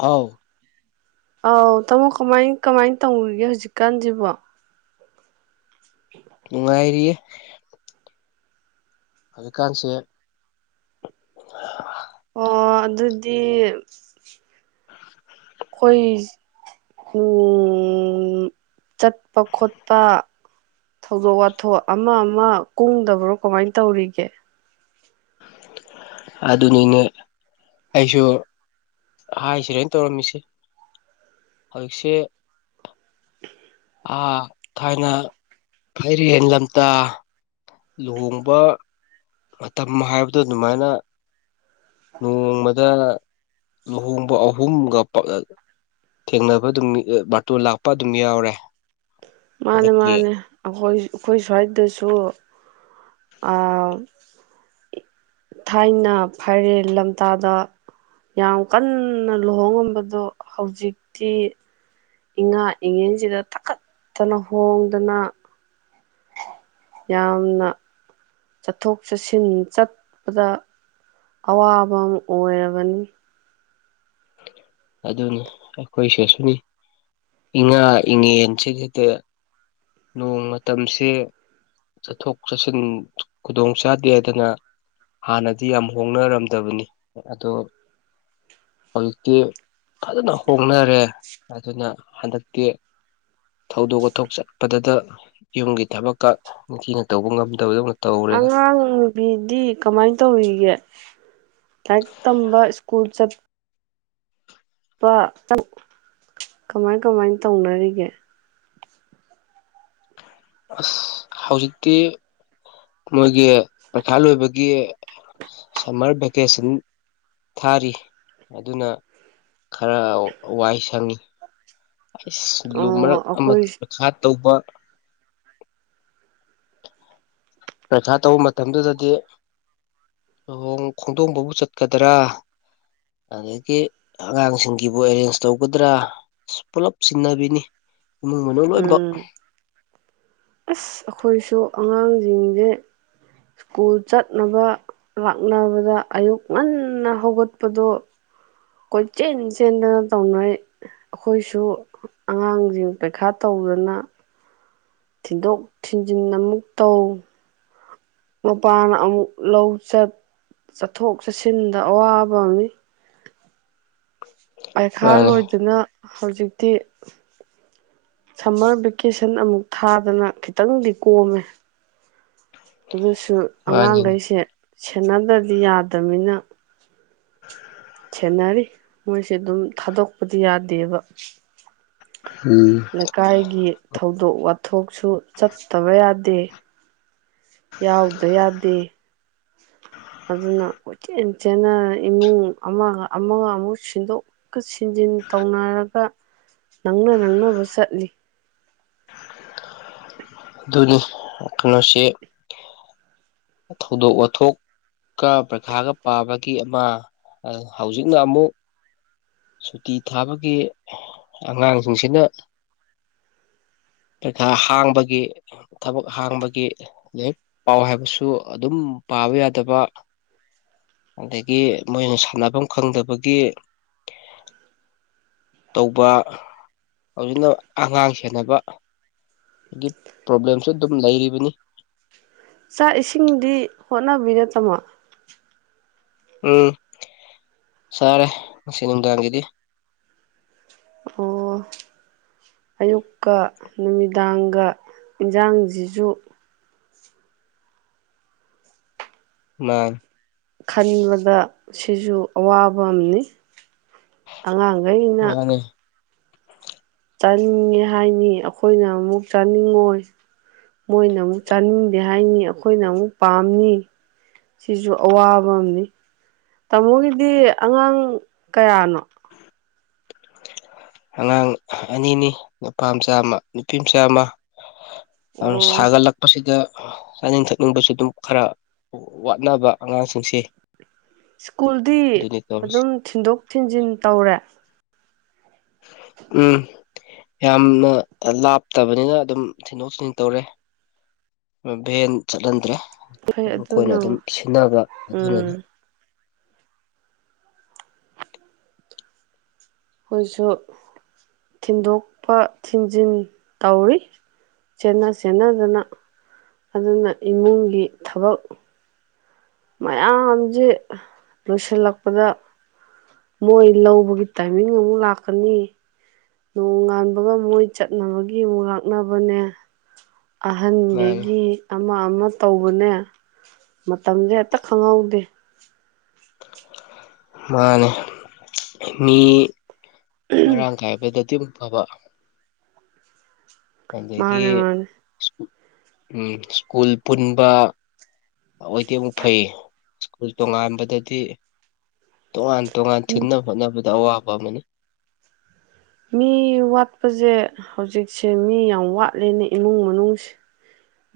ꯍꯥꯎ ꯑꯥꯎ ꯇꯥꯃꯣ ꯀꯃꯥꯏ ꯀꯃꯥꯏꯅ ꯇꯧꯔꯤꯒꯦ ꯍꯧꯖꯤꯛꯀꯥꯟꯁꯤꯕꯣ ꯅꯨꯡꯉꯥꯏꯔꯤꯌꯦ ꯍꯧꯖꯤꯛꯀꯥꯟꯁꯦ ꯑꯣ ꯑꯗꯨꯗꯤ [unintelligible] ꯑꯩꯈꯣꯏ ꯆꯠꯄ ꯈꯣꯠꯄ ꯊꯧꯗꯣꯛ ꯋꯥꯊꯣꯛ ꯑꯃ ꯑꯃ ꯀꯨꯡꯗꯕ꯭ꯔꯣ ꯀꯃꯥꯏꯅ ꯇꯧꯔꯤꯒꯦ ꯑꯗꯨꯅꯤꯅꯦ ꯑꯩꯁꯨ ꯍꯥꯏꯁꯤꯔꯅ ꯇꯧꯔꯝꯃꯤꯁꯤ ꯍꯧꯖꯤꯛꯁꯦ ꯑꯥ ꯊꯥꯏꯅ ꯐꯩꯔꯦꯟ ꯂꯝꯇꯥ ꯂꯨꯍꯣꯡꯕ ꯃꯇꯝ ꯍꯥꯏꯕꯗꯣ ꯑꯗꯨꯃꯥꯏꯅ ꯅꯣꯡꯃꯗ ꯂꯨꯍꯣꯡꯕ ꯑꯍꯨꯝꯒ ꯊꯦꯡꯅꯕ ꯑꯗꯨꯝ ꯃꯇꯇꯣꯟ ꯂꯥꯛꯄ ꯑꯗꯨꯝ ꯌꯥꯎꯔꯦ ꯃꯥꯅꯦ ꯍꯟꯗꯛꯀꯤ ꯃꯥꯅꯦ ꯑꯩꯈꯣꯏ ꯑꯩꯈꯣꯏ ꯁ꯭ꯋꯥꯏꯗꯁꯨ ꯊꯥꯏꯅ ꯐꯥꯏꯔꯦꯟ ꯂꯝꯇꯥꯗ ꯌꯥꯝ ꯀꯟꯅ ꯂꯨꯍꯣꯡꯉꯝꯕꯗꯣ ꯍꯧꯖꯤꯛꯇꯤ ꯏꯉꯥ ꯏꯉꯦꯟꯁꯤꯗ ꯊꯛꯈꯠꯇꯅ ꯍꯣꯡꯗꯅ ꯌꯥꯝꯅ ꯆꯠꯊꯣꯛ ꯆꯠꯁꯤꯟ ꯆꯠꯄꯗ ꯑꯋꯥꯕ ꯑꯃ ꯑꯣꯏꯔꯕꯅꯤ ꯑꯗꯨꯅꯤ ꯑꯩꯈꯣꯏꯁꯦꯁꯨꯅꯤ ꯏꯉꯥ ꯏꯉꯦꯟꯁꯤꯒꯤꯗ ꯅꯣꯡ ꯃꯇꯝꯁꯦ ꯆꯠꯊꯣꯛ ꯆꯠꯁꯤꯟ ꯈꯨꯗꯣꯡ ꯆꯥꯗꯦ ꯑꯗꯅ ꯍꯥꯟꯅꯗꯤ ꯌꯥꯝ ꯍꯣꯡꯅꯔꯝꯗꯕꯅꯤ ꯑꯗꯣ ꯍꯧꯖꯤꯛꯇꯤ ꯐꯖꯅ ꯍꯣꯡꯅꯔꯦ ꯑꯗꯨꯅ ꯍꯟꯗꯛꯇꯤ ꯊꯧꯗꯣꯛ ꯋꯥꯊꯣꯛꯆꯠ ꯄꯗꯗ ꯌꯨꯝꯒꯤ ꯊꯕꯛꯀ ꯅꯤꯡꯊꯤꯅ ꯇꯧꯕ ꯉꯝꯗꯕꯗꯧꯅ ꯇꯧꯔꯦꯗ ꯑꯉꯥꯡ ꯅꯨꯕꯤꯗꯤ ꯀꯃꯥꯏꯟ ꯇꯧꯔꯤꯒꯦ ꯂꯥꯏꯔꯤꯛ ꯇꯝꯕ ꯁ꯭ꯀꯨꯜ ꯆꯠ ꯄꯥꯇꯪ ꯀꯃꯥꯏ ꯀꯃꯥꯏ ꯇꯧꯅꯔꯤꯒꯦ ꯑꯁ ꯍꯧꯖꯤꯛꯇꯤ ꯃꯣꯏꯒꯤ ꯄꯩꯈꯥ ꯂꯣꯏꯕꯒꯤ ꯁꯝꯃꯔ ꯚꯦꯀꯦꯁꯟ ꯊꯥꯔꯤ ꯑꯗꯨꯅ ꯈꯔ ꯋꯥꯏ ꯁꯪꯉꯤ ꯑꯁ ꯂꯨ ꯑꯣ ꯃꯔꯛ ꯑꯃ ꯑꯩꯈꯣꯏ ꯄꯩꯈꯥ ꯇꯧꯕ ꯄꯩꯈꯥ ꯇꯧ ꯃꯇꯝꯗꯨꯗꯗꯤ ꯂꯨꯍꯣꯡ ꯈꯣꯡꯗꯣꯡꯕꯕꯨ ꯆꯠꯀꯗ꯭ꯔꯥ ꯑꯗꯒꯤ ꯑꯉꯥꯡꯁꯤꯡꯒꯤꯕꯨ ꯑꯦꯔꯦꯟꯖ ꯇꯧꯒꯗ꯭ꯔꯥ ꯑ ꯄꯨꯜꯂꯞ ꯆꯤꯡꯅꯕꯤꯅꯤ ꯎꯝ ꯑꯁ ꯑꯈꯣꯏꯁꯨ ꯑꯉꯥꯡꯖꯤꯡꯖꯦ ꯁ꯭ꯀꯨꯜ ꯆꯠꯅꯕ ꯂꯥꯛꯅꯕꯗ ꯑꯌꯨꯛ ꯉꯟꯅ ꯍꯧꯒꯠꯄꯗꯣ ꯀꯣꯏꯆꯦꯟ ꯆꯦꯟꯗꯅ ꯇꯧꯅꯩ ꯑꯈꯣꯏꯁꯨ ꯑꯉꯥꯡꯁꯤꯡ ꯄꯩꯈꯥ ꯇꯧꯗꯅ ꯊꯤꯟꯗꯣꯛ ꯊꯤꯟꯖꯤꯟ ꯑꯃꯨꯛ ꯇꯧ ꯃꯄꯥꯅ ꯑꯃꯨꯛ ꯂꯧ ꯆꯠ ꯆꯠꯊꯣꯛ ꯆꯠꯁꯤꯟꯗ ꯑꯋꯥꯕ ꯑꯝꯃꯤ ꯄꯩꯈꯥ ꯃꯥꯅꯤ ꯂꯣꯏꯗꯅ ꯍꯧꯖꯤꯛꯇꯤ ꯁꯝꯃꯔ ꯚꯦꯀꯦꯁꯟ ꯑꯃꯨꯛ ꯊꯥꯗꯅ ꯈꯤꯇꯪꯗꯤ ꯀꯣꯝꯃꯦ ꯑꯗꯨꯁꯨ ꯋꯥꯅꯤꯅꯤ ꯑꯉꯥꯡꯒꯩꯁꯦ ꯁꯦꯟꯅꯗ꯭ꯔꯗꯤ ꯌꯥꯗꯃꯃꯤꯅ ꯁꯦꯟꯅꯔꯤ ꯃꯣꯏꯁꯦ ꯑꯗꯨꯝ ꯊꯥꯗꯣꯛꯄꯗꯤ ꯌꯥꯗꯦꯕ ꯎꯝ ꯂꯩꯀꯥꯏꯒꯤ ꯊꯧ ꯗꯣꯛ ꯋꯥꯊꯣꯛꯁꯨ ꯆꯠꯇꯕ ꯌꯥꯗꯦ ꯌꯥꯎꯗ ꯌꯥꯗꯦ ꯑꯗꯨꯅ ꯀꯣꯏꯆꯦꯟ ꯆꯦꯟꯅ ꯏꯃꯨꯡ ꯑꯃꯒ ꯑꯃꯒ ꯑꯃꯨꯛ ꯁꯤꯟꯗꯣꯛꯀ ꯁꯤꯟꯖꯤꯟ ꯇꯧꯅꯔꯒ ꯅꯪꯅ ꯅꯪꯅꯕ ꯆꯠꯂꯤ ꯑꯗꯨꯅꯤ ꯀꯩꯅꯣꯁꯦ ꯊꯧꯗꯣꯛ ꯋꯥꯊꯣꯛꯀ ꯄꯔ꯭ꯈꯥꯒ ꯄꯥꯕꯒꯤ ꯑꯃ ꯍꯧꯖꯤꯛꯅ ꯑꯃꯨꯛ ꯁꯨꯇꯤ ꯊꯥꯕꯒꯤ ꯑꯉꯥꯡꯁꯤꯡꯁꯤꯅ ꯄꯩꯈꯥ ꯍꯥꯡꯕꯒꯤ ꯊꯕꯛ ꯍꯥꯡꯕꯒꯤ ꯂꯥꯏꯔꯤꯛ ꯄꯥꯎ ꯍꯥꯏꯕꯁꯨ ꯑꯗꯨꯝ ꯄꯥꯕ ꯌꯥꯗꯕ ꯑꯗꯒꯤ ꯃꯣꯏꯅ ꯁꯥꯟꯅꯐꯝ ꯈꯪꯗꯕꯒꯤ ꯇꯧꯕ ꯍꯧꯖꯤꯛꯅ ꯑꯉꯥꯡ ꯁꯦꯟꯅꯕ ꯒꯤ ꯄ꯭ꯔꯣꯕ꯭ꯂꯦꯝꯁꯨ ꯑꯗꯨꯝ ꯂꯩꯔꯤꯕꯅꯤ ꯆꯥꯛ ꯏꯁꯤꯡꯗꯤ ꯍꯣꯠꯅꯕꯤꯔꯦ ꯇꯃꯣ ꯎꯝ ꯆꯥꯔꯦ ꯉꯁꯤ ꯅꯨꯡꯗꯥꯡꯒꯤꯗꯤ ꯑꯣ ꯑꯌꯨꯛꯀ ꯅꯨꯃꯤꯗꯥꯡꯒ ꯏꯟꯖꯥꯡꯖꯤꯖꯨ ꯃꯥ ꯈꯟꯕꯗv ꯁꯤꯁꯨ ꯑꯋꯥꯕ ꯑꯝꯅꯤ ꯑꯉꯥꯡꯒꯩꯅ ꯃꯥꯅꯦ ꯆꯥꯅꯤꯡꯉꯦ ꯍꯥꯏꯅꯤ ꯑꯈꯣꯏꯅ ꯑꯃꯨꯛ ꯆꯥꯅꯤꯡꯉꯣꯏ ꯃꯣꯏꯅ ꯑꯃꯨꯛ ꯆꯥꯅꯤꯡꯗꯦ ꯍꯥꯏꯅꯤ ꯑꯈꯣꯏꯅ ꯑꯃꯨꯛ ꯄꯥꯝꯅꯤ ꯁꯤꯁꯨ ꯑꯋꯥꯕ ꯑꯝꯅꯤ ꯇꯥꯃꯣꯒꯤꯗꯤ ꯑꯉꯥꯡ ꯀꯌꯥꯅꯣ ꯑꯉꯥꯡ ꯑꯅꯤꯅꯤ ꯅꯨꯄꯥꯝꯆꯥ ꯑꯃ ꯅꯨꯄꯤꯝꯆꯥ ꯑꯃ ꯑꯣ ꯁꯒꯔ ꯂꯥꯛꯄꯁꯤꯗ ꯆꯥꯅꯤꯡ ꯊꯛꯅꯤꯡꯕꯁꯨ ꯑꯗꯨꯝ ꯈꯔ ꯋꯥꯠꯅꯕ ꯑꯉꯥꯡꯁꯤꯡꯁꯦ ꯁ꯭ꯀꯨꯜꯗꯤ ꯑꯗꯨꯅꯤ ꯇꯧꯔꯤꯁꯦ ꯑꯗꯨꯝ ꯊꯤꯟꯗꯣꯛ ꯊꯤꯟꯖꯤꯟ ꯇꯧꯔꯦ ꯎꯝ ꯌꯥꯝꯅ ꯂꯥꯞꯇꯕꯅꯤꯅ ꯑꯗꯨꯝ ꯊꯤꯟꯗꯣꯛ ꯊꯤꯟꯖꯤꯟ ꯇꯧꯔꯦ ꯚꯦꯟ ꯆꯠꯍꯟꯗ꯭ꯔꯦ ꯐꯩ ꯑꯗꯨꯝ ꯑꯩꯣꯏꯅ ꯑꯗꯨꯝ ꯑꯗꯨꯅꯕꯨ ꯁꯤꯟꯅꯕ ꯑꯗꯨꯅꯅꯤ ꯎꯝ ꯑꯩꯈꯣꯏꯁꯨ ꯊꯤꯟꯗꯣꯛꯄ ꯊꯤꯟꯖꯤꯟ ꯇꯧꯔꯤ ꯆꯦꯅ ꯆꯦꯟꯅꯗꯅ ꯑꯗꯨꯅ ꯏꯃꯨꯡꯒꯤ ꯊꯕꯛ ꯃꯌꯥꯝꯁꯦ ꯂꯣꯏꯁꯤꯜꯂꯛꯄꯗ ꯃꯣꯏ ꯂꯧꯕꯒꯤ ꯇꯥꯏꯃꯤꯡ ꯑꯃꯨꯛ ꯂꯥꯛꯀꯅꯤ ꯅꯣꯡꯉꯥꯟꯕꯒ ꯃꯣꯏ ꯆꯠꯅꯕꯒꯤ ꯑꯃꯨꯛ ꯂꯥꯛꯅꯕꯅꯦ ꯃꯥꯅꯤ ꯑꯍꯟꯗꯒꯤ ꯑꯃ ꯑꯃ ꯇꯧꯕꯅꯦ ꯃꯇꯝꯁꯦ ꯍꯦꯛꯇ ꯈꯪꯍꯧꯗꯦ ꯃꯥꯅꯦ ꯃꯤ ꯃꯔꯥꯡ ꯀꯥꯏꯕꯗ ꯑꯗꯨꯝ ꯊꯕ ꯃꯥꯅꯦ ꯑꯗꯒꯤꯨꯜ ꯃꯥꯅꯦ ꯎ ꯁ꯭ꯀꯨꯜ ꯄꯨꯟꯕ ꯑꯣꯏꯗꯤ ꯑꯃꯨꯛ ꯐꯩ ꯁ꯭ꯀꯨꯜ ꯇꯣꯉꯥꯟꯕꯗꯗꯤ ꯇꯣꯉꯥꯟ ꯇꯣꯉꯥꯟ ꯊꯤꯟꯅ ꯍꯣꯠꯅꯕꯗ ꯑꯋꯥꯄꯥ ꯑꯃꯅꯤꯅꯤ ꯃꯤ ꯋꯥꯠꯄꯁꯦ ꯍꯧꯖꯤꯛꯁꯦ ꯃꯤ ꯌꯥꯝ ꯋꯥꯠꯂꯦꯅ ꯏꯃꯨꯡ ꯃꯅꯨꯡ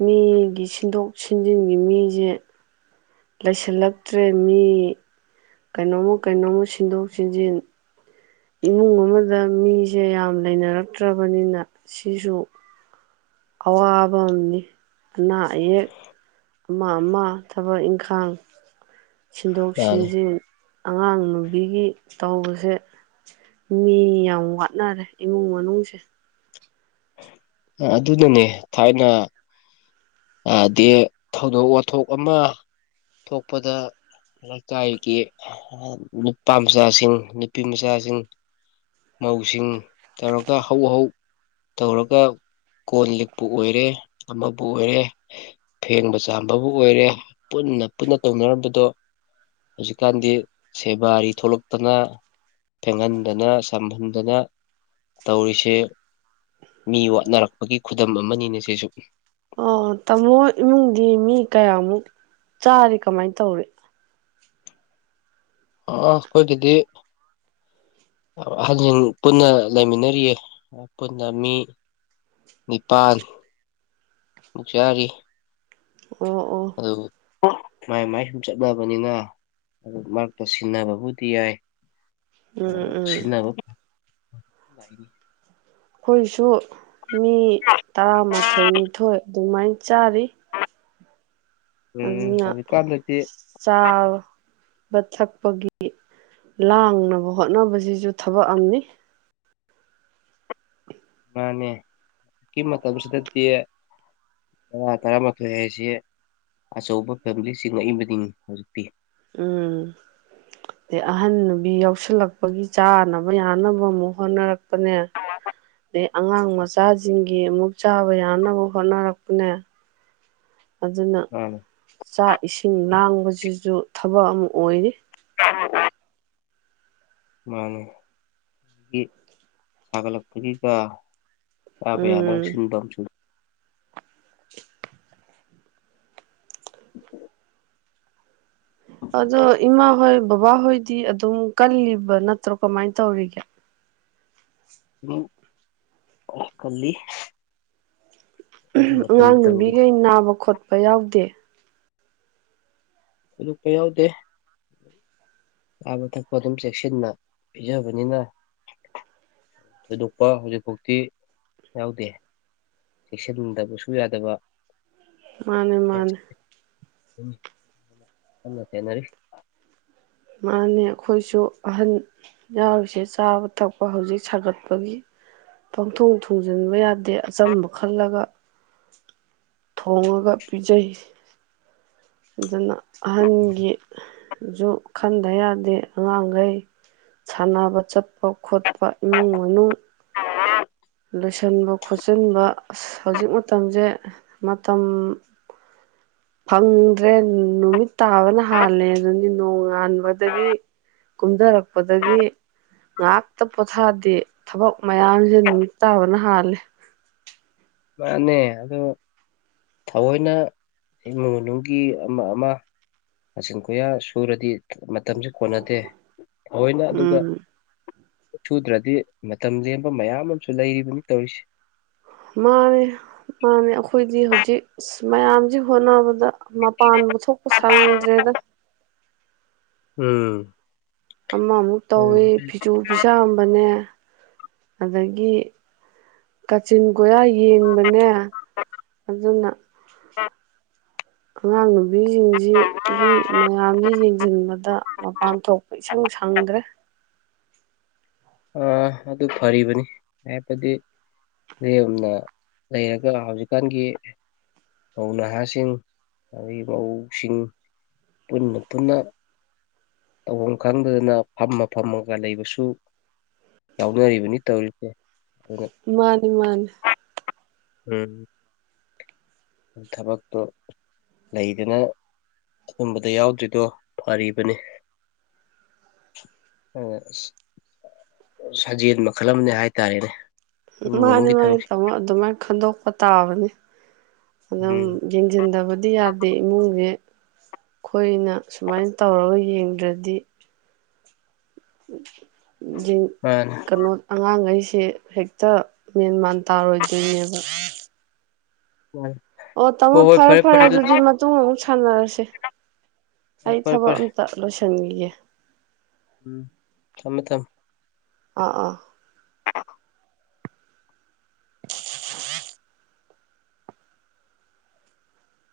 ꯃꯤꯒꯤ ꯁꯤꯟꯗꯣꯛ ꯁꯤꯟꯖꯤꯟꯒꯤ ꯃꯤꯁꯦ ꯂꯩꯁꯤꯜꯂꯛꯇ꯭ꯔꯦ ꯃꯤ ꯀꯩꯅꯣꯝꯃ ꯀꯩꯅꯣꯝꯃ ꯁꯤꯟꯗꯣꯛ ꯁꯤꯟꯖꯤꯟ ꯏꯃꯨꯡ ꯑꯃꯗ ꯃꯤꯁꯦ ꯌꯥꯝ ꯂꯩꯅꯔꯛꯇ꯭ꯔꯕꯅꯤꯅ ꯁꯤꯁꯨ ꯑꯋꯥꯕ ꯑꯃꯅꯤ ꯑꯅꯥ ꯑꯌꯦꯛ ꯑꯃ ꯑꯃ ꯊꯕꯛ ꯏꯪꯈꯥꯡ ꯁꯤꯟꯗꯣꯛ ꯃꯥꯅꯤ ꯁꯤꯟꯖꯤꯟ ꯑꯉꯥꯡ ꯅꯨꯨꯕꯤꯒꯤ ꯇꯧꯕꯁꯦ ꯃꯤ ꯌꯥꯝ ꯋꯥꯠꯅꯔꯦ ꯏꯃꯨꯡ ꯃꯅꯨꯡꯁꯦ ꯑꯗꯨꯅꯅꯦ ꯊꯥꯏꯅ ꯑꯗꯤ ꯊꯧꯗꯣꯛ ꯋꯥꯊꯣꯛ ꯑꯃ ꯊꯣꯛꯄꯗ ꯂꯩꯀꯥꯏꯒꯤ ꯅꯨꯄꯥ ꯃꯆꯥꯁꯤꯡ ꯅꯨꯄꯤ ꯃꯆꯥꯁꯤꯡ ꯃꯧꯁꯤꯡ ꯇꯧꯔꯒ ꯍꯧ ꯍꯧ ꯇꯧꯔꯒ ꯀꯣꯟ ꯂꯤꯛꯄꯨ ꯑꯣꯏꯔꯦ ꯑꯃꯕꯨ ꯑꯣꯏꯔꯦ ꯐꯦꯡꯕ ꯆꯥꯝꯕꯕꯨ ꯑꯣꯏꯔꯦ ꯄꯨꯟꯅ ꯄꯨꯟꯅ ꯇꯧꯅꯔꯝꯕꯗꯣ ꯍꯧꯖꯤꯛꯀꯥꯟꯗꯤ ꯁꯦꯕꯥꯔꯤ ꯊꯣꯛꯂꯛꯇꯅ ꯐꯦꯡꯍꯟꯗꯅ ꯁꯝꯍꯟꯗꯅ ꯇꯧꯔꯤꯁꯦ ꯃꯤ ꯋꯥꯠꯅꯔꯛꯄꯒꯤ ꯈꯨꯗꯝ ꯑꯃꯅꯤꯅꯦ ꯁꯤꯁꯨ ꯑꯣ ꯇꯥꯃꯣ ꯏꯃꯨꯡꯗꯤ ꯃꯤ ꯀꯌꯥꯃꯨꯛ ꯆꯥꯔꯤ ꯀꯃꯥꯏꯅ ꯇꯧꯔꯤ ꯑ ꯑꯩꯈꯣꯏꯒꯤꯗꯤ ꯑꯍꯟꯁꯤꯡ ꯄꯨꯟꯅ ꯂꯩꯃꯤꯟꯅꯔꯤꯌꯦ ꯄꯨꯟꯅ ꯃꯤ ꯅꯤꯄꯥꯥꯟ ꯃꯨꯛ ꯆꯔꯤ ꯑꯣ ꯑꯣ ꯃꯥꯏ ꯃꯥꯏ ꯁꯨꯝ ꯆꯠꯅꯕꯅꯤꯅ ꯑꯗꯨ ꯃꯔꯛꯇ ꯁꯤꯟꯅꯕꯕꯨꯗꯤ ꯌꯥꯏ ꯎꯝ ꯑ ꯎꯝ ꯁꯤꯅꯒꯣ ꯅꯤ ꯑꯩꯈꯣꯏꯁꯨ ꯃꯤ ꯇꯔꯥꯃꯥꯊꯣꯏ ꯅꯤꯊꯣꯏ ꯑꯗꯨꯃꯥꯏꯅ ꯆꯥꯔꯤ ꯎꯝ ꯑꯗꯨꯅ ꯍꯧꯖꯤꯛꯀꯥꯟꯗꯗꯤ ꯆꯥꯎ ꯕ ꯊꯛꯄꯒꯤ ꯂꯥꯡꯅꯕ ꯍꯣꯠꯅꯕꯁꯤꯁꯨ ꯊꯕꯛ ꯑꯃꯅꯤ ꯃꯥꯅꯦ ꯍꯧꯖꯤꯛꯀꯤ ꯃꯇꯝꯁꯤꯗꯗꯤ ꯇꯔꯥ ꯇꯔꯥꯃꯥꯊꯣꯏ ꯍꯥꯏꯁꯤ ꯑꯆꯧꯕ ꯐꯦꯃꯤꯂꯤꯁꯤꯡꯉꯛꯏꯕꯅꯤ ꯍꯧꯖꯤꯛꯇꯤ ꯎꯝ ꯑ ꯑꯍꯟ ꯅꯨꯕꯤ ꯌꯥꯎꯁꯜꯂꯛꯄꯒꯤ ꯆꯥꯅꯕ ꯌꯥꯅꯕ ꯑꯃꯨꯛ ꯍꯣꯠꯅꯔꯛꯄ ꯄꯅ ꯑꯉꯥꯡ ꯃꯆꯥꯁꯤꯡꯒꯤ ꯑꯃꯨꯛ ꯆꯥꯕ ꯌꯥꯅꯕ ꯍꯣꯠꯅꯔꯛꯄꯅꯦ ꯑꯗꯨꯅ ꯃꯥꯅꯦ ꯆꯥꯛ ꯏꯁꯤꯡ ꯂꯥꯡꯕꯁꯤꯁꯨ ꯊꯕꯛ ꯑꯃ ꯑꯣꯏꯔꯤ ꯑ ꯃꯥꯅꯦ ꯁꯥꯒꯠꯂꯛꯄꯔꯤ ꯀ ꯆꯕ ꯌꯥꯅ ꯎꯝ ꯁꯤꯟꯝꯁꯨ ꯑꯗꯣ ꯏꯃꯥ ꯍꯣꯏ ꯕꯕꯥꯍꯣꯏꯗꯤ ꯑꯗꯨꯝ ꯀꯜꯂꯤꯕ ꯅꯠꯇ꯭ꯔꯣ ꯀꯃꯥꯏꯅ ꯇꯧꯔꯤꯒꯦ ꯎꯝ [unintelligible] ꯀꯜꯂꯤ ꯑꯗꯨ ꯃꯇꯝ ꯑꯉꯥꯡ ꯃꯇꯝꯒꯤ ꯅꯨꯕꯤꯈꯩ ꯅꯥꯕ ꯈꯣꯠꯄ ꯌꯥꯎꯗꯦ ꯊꯣꯏꯗꯣꯛꯄ ꯌꯥꯎꯗꯦ ꯆꯥꯕ ꯊꯛꯄ ꯑꯗꯨꯝ ꯆꯦꯛꯁꯤꯟꯅ ꯄꯤꯖꯕꯅꯤꯅ ꯊꯣꯏꯗꯣꯛꯄ ꯍꯧꯖꯤꯛꯐꯥꯎꯇꯤ ꯌꯥꯎꯗꯦ ꯆꯦꯛꯁꯤꯟꯗꯕꯁꯨ ꯌꯥꯗꯕ ꯃꯥꯅꯦ ꯃꯥꯅꯦ ꯎꯝ ꯍꯁꯦꯅꯔꯤ ꯃꯥꯅꯦ ꯑꯩꯈꯣꯏꯁꯨ ꯑꯍꯟ ꯌꯥꯎꯔꯤꯁꯦ ꯆꯥꯕ ꯊꯛꯄ ꯍꯧꯖꯤꯛ ꯁꯥꯒꯠꯄꯒꯤ ꯄꯪꯊꯣꯡ ꯊꯣꯡꯖꯤꯟꯕ ꯌꯥꯗꯦ ꯑꯗꯩ ꯑꯆꯝꯕ ꯈꯜꯂꯒ ꯊꯣꯡꯉꯒ ꯄꯤꯖꯩ ꯑꯗꯨꯅ ꯑꯍꯟꯒꯤꯁꯨꯨ ꯈꯟꯗ ꯌꯥꯗꯦ ꯑꯉꯥꯡꯈꯩ ꯁꯥꯟꯅꯕ ꯆꯠꯄ ꯈꯣꯠꯄ ꯏꯃꯨꯡ ꯃꯅꯨꯡ ꯑ ꯂꯣꯏꯁꯤꯟꯕ ꯈꯣꯠꯆꯤꯟꯕ ꯑ ꯍꯧꯖꯤꯛ ꯃꯇꯝꯁꯦ ꯃꯇꯝ ꯐꯪꯗ꯭ꯔꯦ ꯅꯨꯃꯤꯠ ꯇꯥꯕꯅ ꯍꯥꯜꯂꯦ ꯑꯗꯨꯗꯤ ꯅꯣꯡꯉꯥꯟꯕꯗꯒꯤ ꯀꯨꯝꯊꯔꯛꯄꯗꯒꯤ ꯉꯥꯛꯇ ꯄꯣꯊꯥꯗꯦ ꯊꯕꯛ ꯃꯌꯥꯝꯁꯦ ꯅꯨꯃꯤꯠ ꯇꯥꯕꯅ ꯍꯥꯜꯂꯦ ꯃꯥꯅꯦ ꯑꯗꯣ ꯊꯑꯣꯏꯅ ꯏꯃꯨꯡ ꯃꯅꯨꯡꯒꯤ ꯑꯃ ꯑꯃ ꯀꯆꯤꯟ ꯀꯣꯏꯌꯥ ꯁꯨꯔꯗꯤ ꯃꯇꯝꯁꯨ ꯀꯣꯟꯅꯗꯦ ꯑꯣꯏꯅ ꯑꯗꯨꯒ ꯎꯝ ꯁꯨꯗ꯭ꯔꯗꯤ ꯃꯇꯝ ꯂꯦꯡꯕ ꯃꯌꯥꯝ ꯑꯃꯁꯨ ꯂꯩꯔꯤꯕꯅꯤ ꯇꯧꯔꯤꯁꯦ ꯃꯥꯅꯦ ꯃꯥꯅꯦ ꯑꯩꯈꯣꯏꯗꯤ ꯍꯧꯖꯤꯛ ꯃꯌꯥꯝꯁꯤ ꯍꯣꯠꯅꯕꯗ ꯃꯄꯥꯟ ꯄꯨ ꯊꯣꯛꯄ ꯁꯪꯗ꯭ꯔꯦꯗ ꯎꯝ ꯑꯃꯃꯨꯛ ꯎꯝ ꯇꯧꯋ ꯐꯤꯁꯨ ꯐꯤꯁꯥꯝꯕꯅꯦ ꯑꯗꯒꯤ ꯀꯥꯆꯤꯟ ꯒꯣꯌꯥ ꯌꯦꯡꯕꯅꯦ ꯑꯗꯨꯅ ꯑ ꯥꯕꯤꯁꯤꯡꯁꯤꯒꯤ ꯃꯌꯥꯝꯁꯤ ꯌꯦꯡꯁꯤꯟꯕꯗ ꯃꯄꯥꯟ ꯊꯣꯛꯄ ꯏꯁꯪ ꯁꯪꯗ꯭ꯔꯦ ꯑꯗꯨ ꯐꯔꯤꯕꯅꯤ ꯍꯥꯏꯕꯗꯤ ꯂꯅ ꯂꯩꯔꯒ ꯍꯧꯖꯤꯛꯀꯥꯟꯒꯤ ꯃꯧ ꯅꯍꯥꯁꯤꯡ ꯑꯗꯨꯗꯒꯤ ꯃꯧꯁꯤꯡ ꯄꯨꯟꯅ ꯄꯨꯟꯅ ꯇꯧꯐꯝ ꯈꯪꯗꯗꯅ ꯐꯝꯃ ꯐꯝꯃꯒ ꯂꯩꯕꯁꯨ ꯌꯥꯎꯅꯔꯤꯕꯅꯤ ꯇꯧꯔꯤꯁꯦ ꯑꯗꯨꯅ ꯃꯥꯅꯤ ꯃꯥꯅꯤ ꯎꯝ ꯊꯕꯛꯇꯣ ꯂꯩꯗꯅ ꯑꯗꯨꯝꯕꯗ ꯌꯥꯎꯗ꯭ꯔꯤꯗꯣ ꯐꯔꯤꯕꯅꯤ ꯁꯥꯖꯦꯜ ꯃꯈꯜ ꯑꯃꯅꯦ ꯍꯥꯏꯇꯥꯔꯦꯅꯦ ꯏꯃꯨꯡ ꯃꯥꯅꯤ ꯃꯅꯨꯡꯒꯤ ꯃꯥꯅꯤ ꯊꯕꯛꯁꯦ ꯇꯥꯃꯣ ꯑꯗꯨꯃꯥꯏꯅ ꯈꯟꯗꯣꯛꯄ ꯇꯥꯕꯅꯤ ꯑꯗꯨꯝ ꯎꯝ ꯌꯦꯡꯁꯤꯟꯗꯕꯗꯤ ꯌꯥꯗꯦ ꯏꯃꯨꯡ ꯑ ꯑꯩꯈꯣꯏꯅ ꯁꯨꯃꯥꯏꯅ ꯇꯧꯔꯒ ꯌꯦꯡꯗ꯭ꯔꯗꯤ ꯎꯝ ꯃꯥꯅꯦ ꯀꯩꯅꯣ ꯑꯉꯥꯡꯈꯩ ꯁꯤ ꯍꯦꯛꯇ ꯃꯦꯟ ꯃꯥꯟ ꯇꯥꯔꯣꯏꯗꯣꯏꯅꯦꯕ ꯃꯥꯅꯦ ꯑꯣ ꯇꯥꯃꯣ ꯐꯔꯦ ꯐꯔꯦ ꯑꯗꯨꯗꯤ ꯃꯇꯨꯡ ꯑꯃꯨꯛ ꯁꯥꯟꯅꯔꯁꯦ ꯍꯣꯏ ꯑꯩ ꯐꯔꯦ ꯊꯕꯛ ꯐꯔꯦ ꯑꯝꯇ ꯂꯣꯏꯁꯤꯦ ꯆꯪꯒꯤꯌꯦ ꯎꯝ ꯆꯃꯦ ꯊꯝ ꯑꯥ ꯑꯥ ꯑ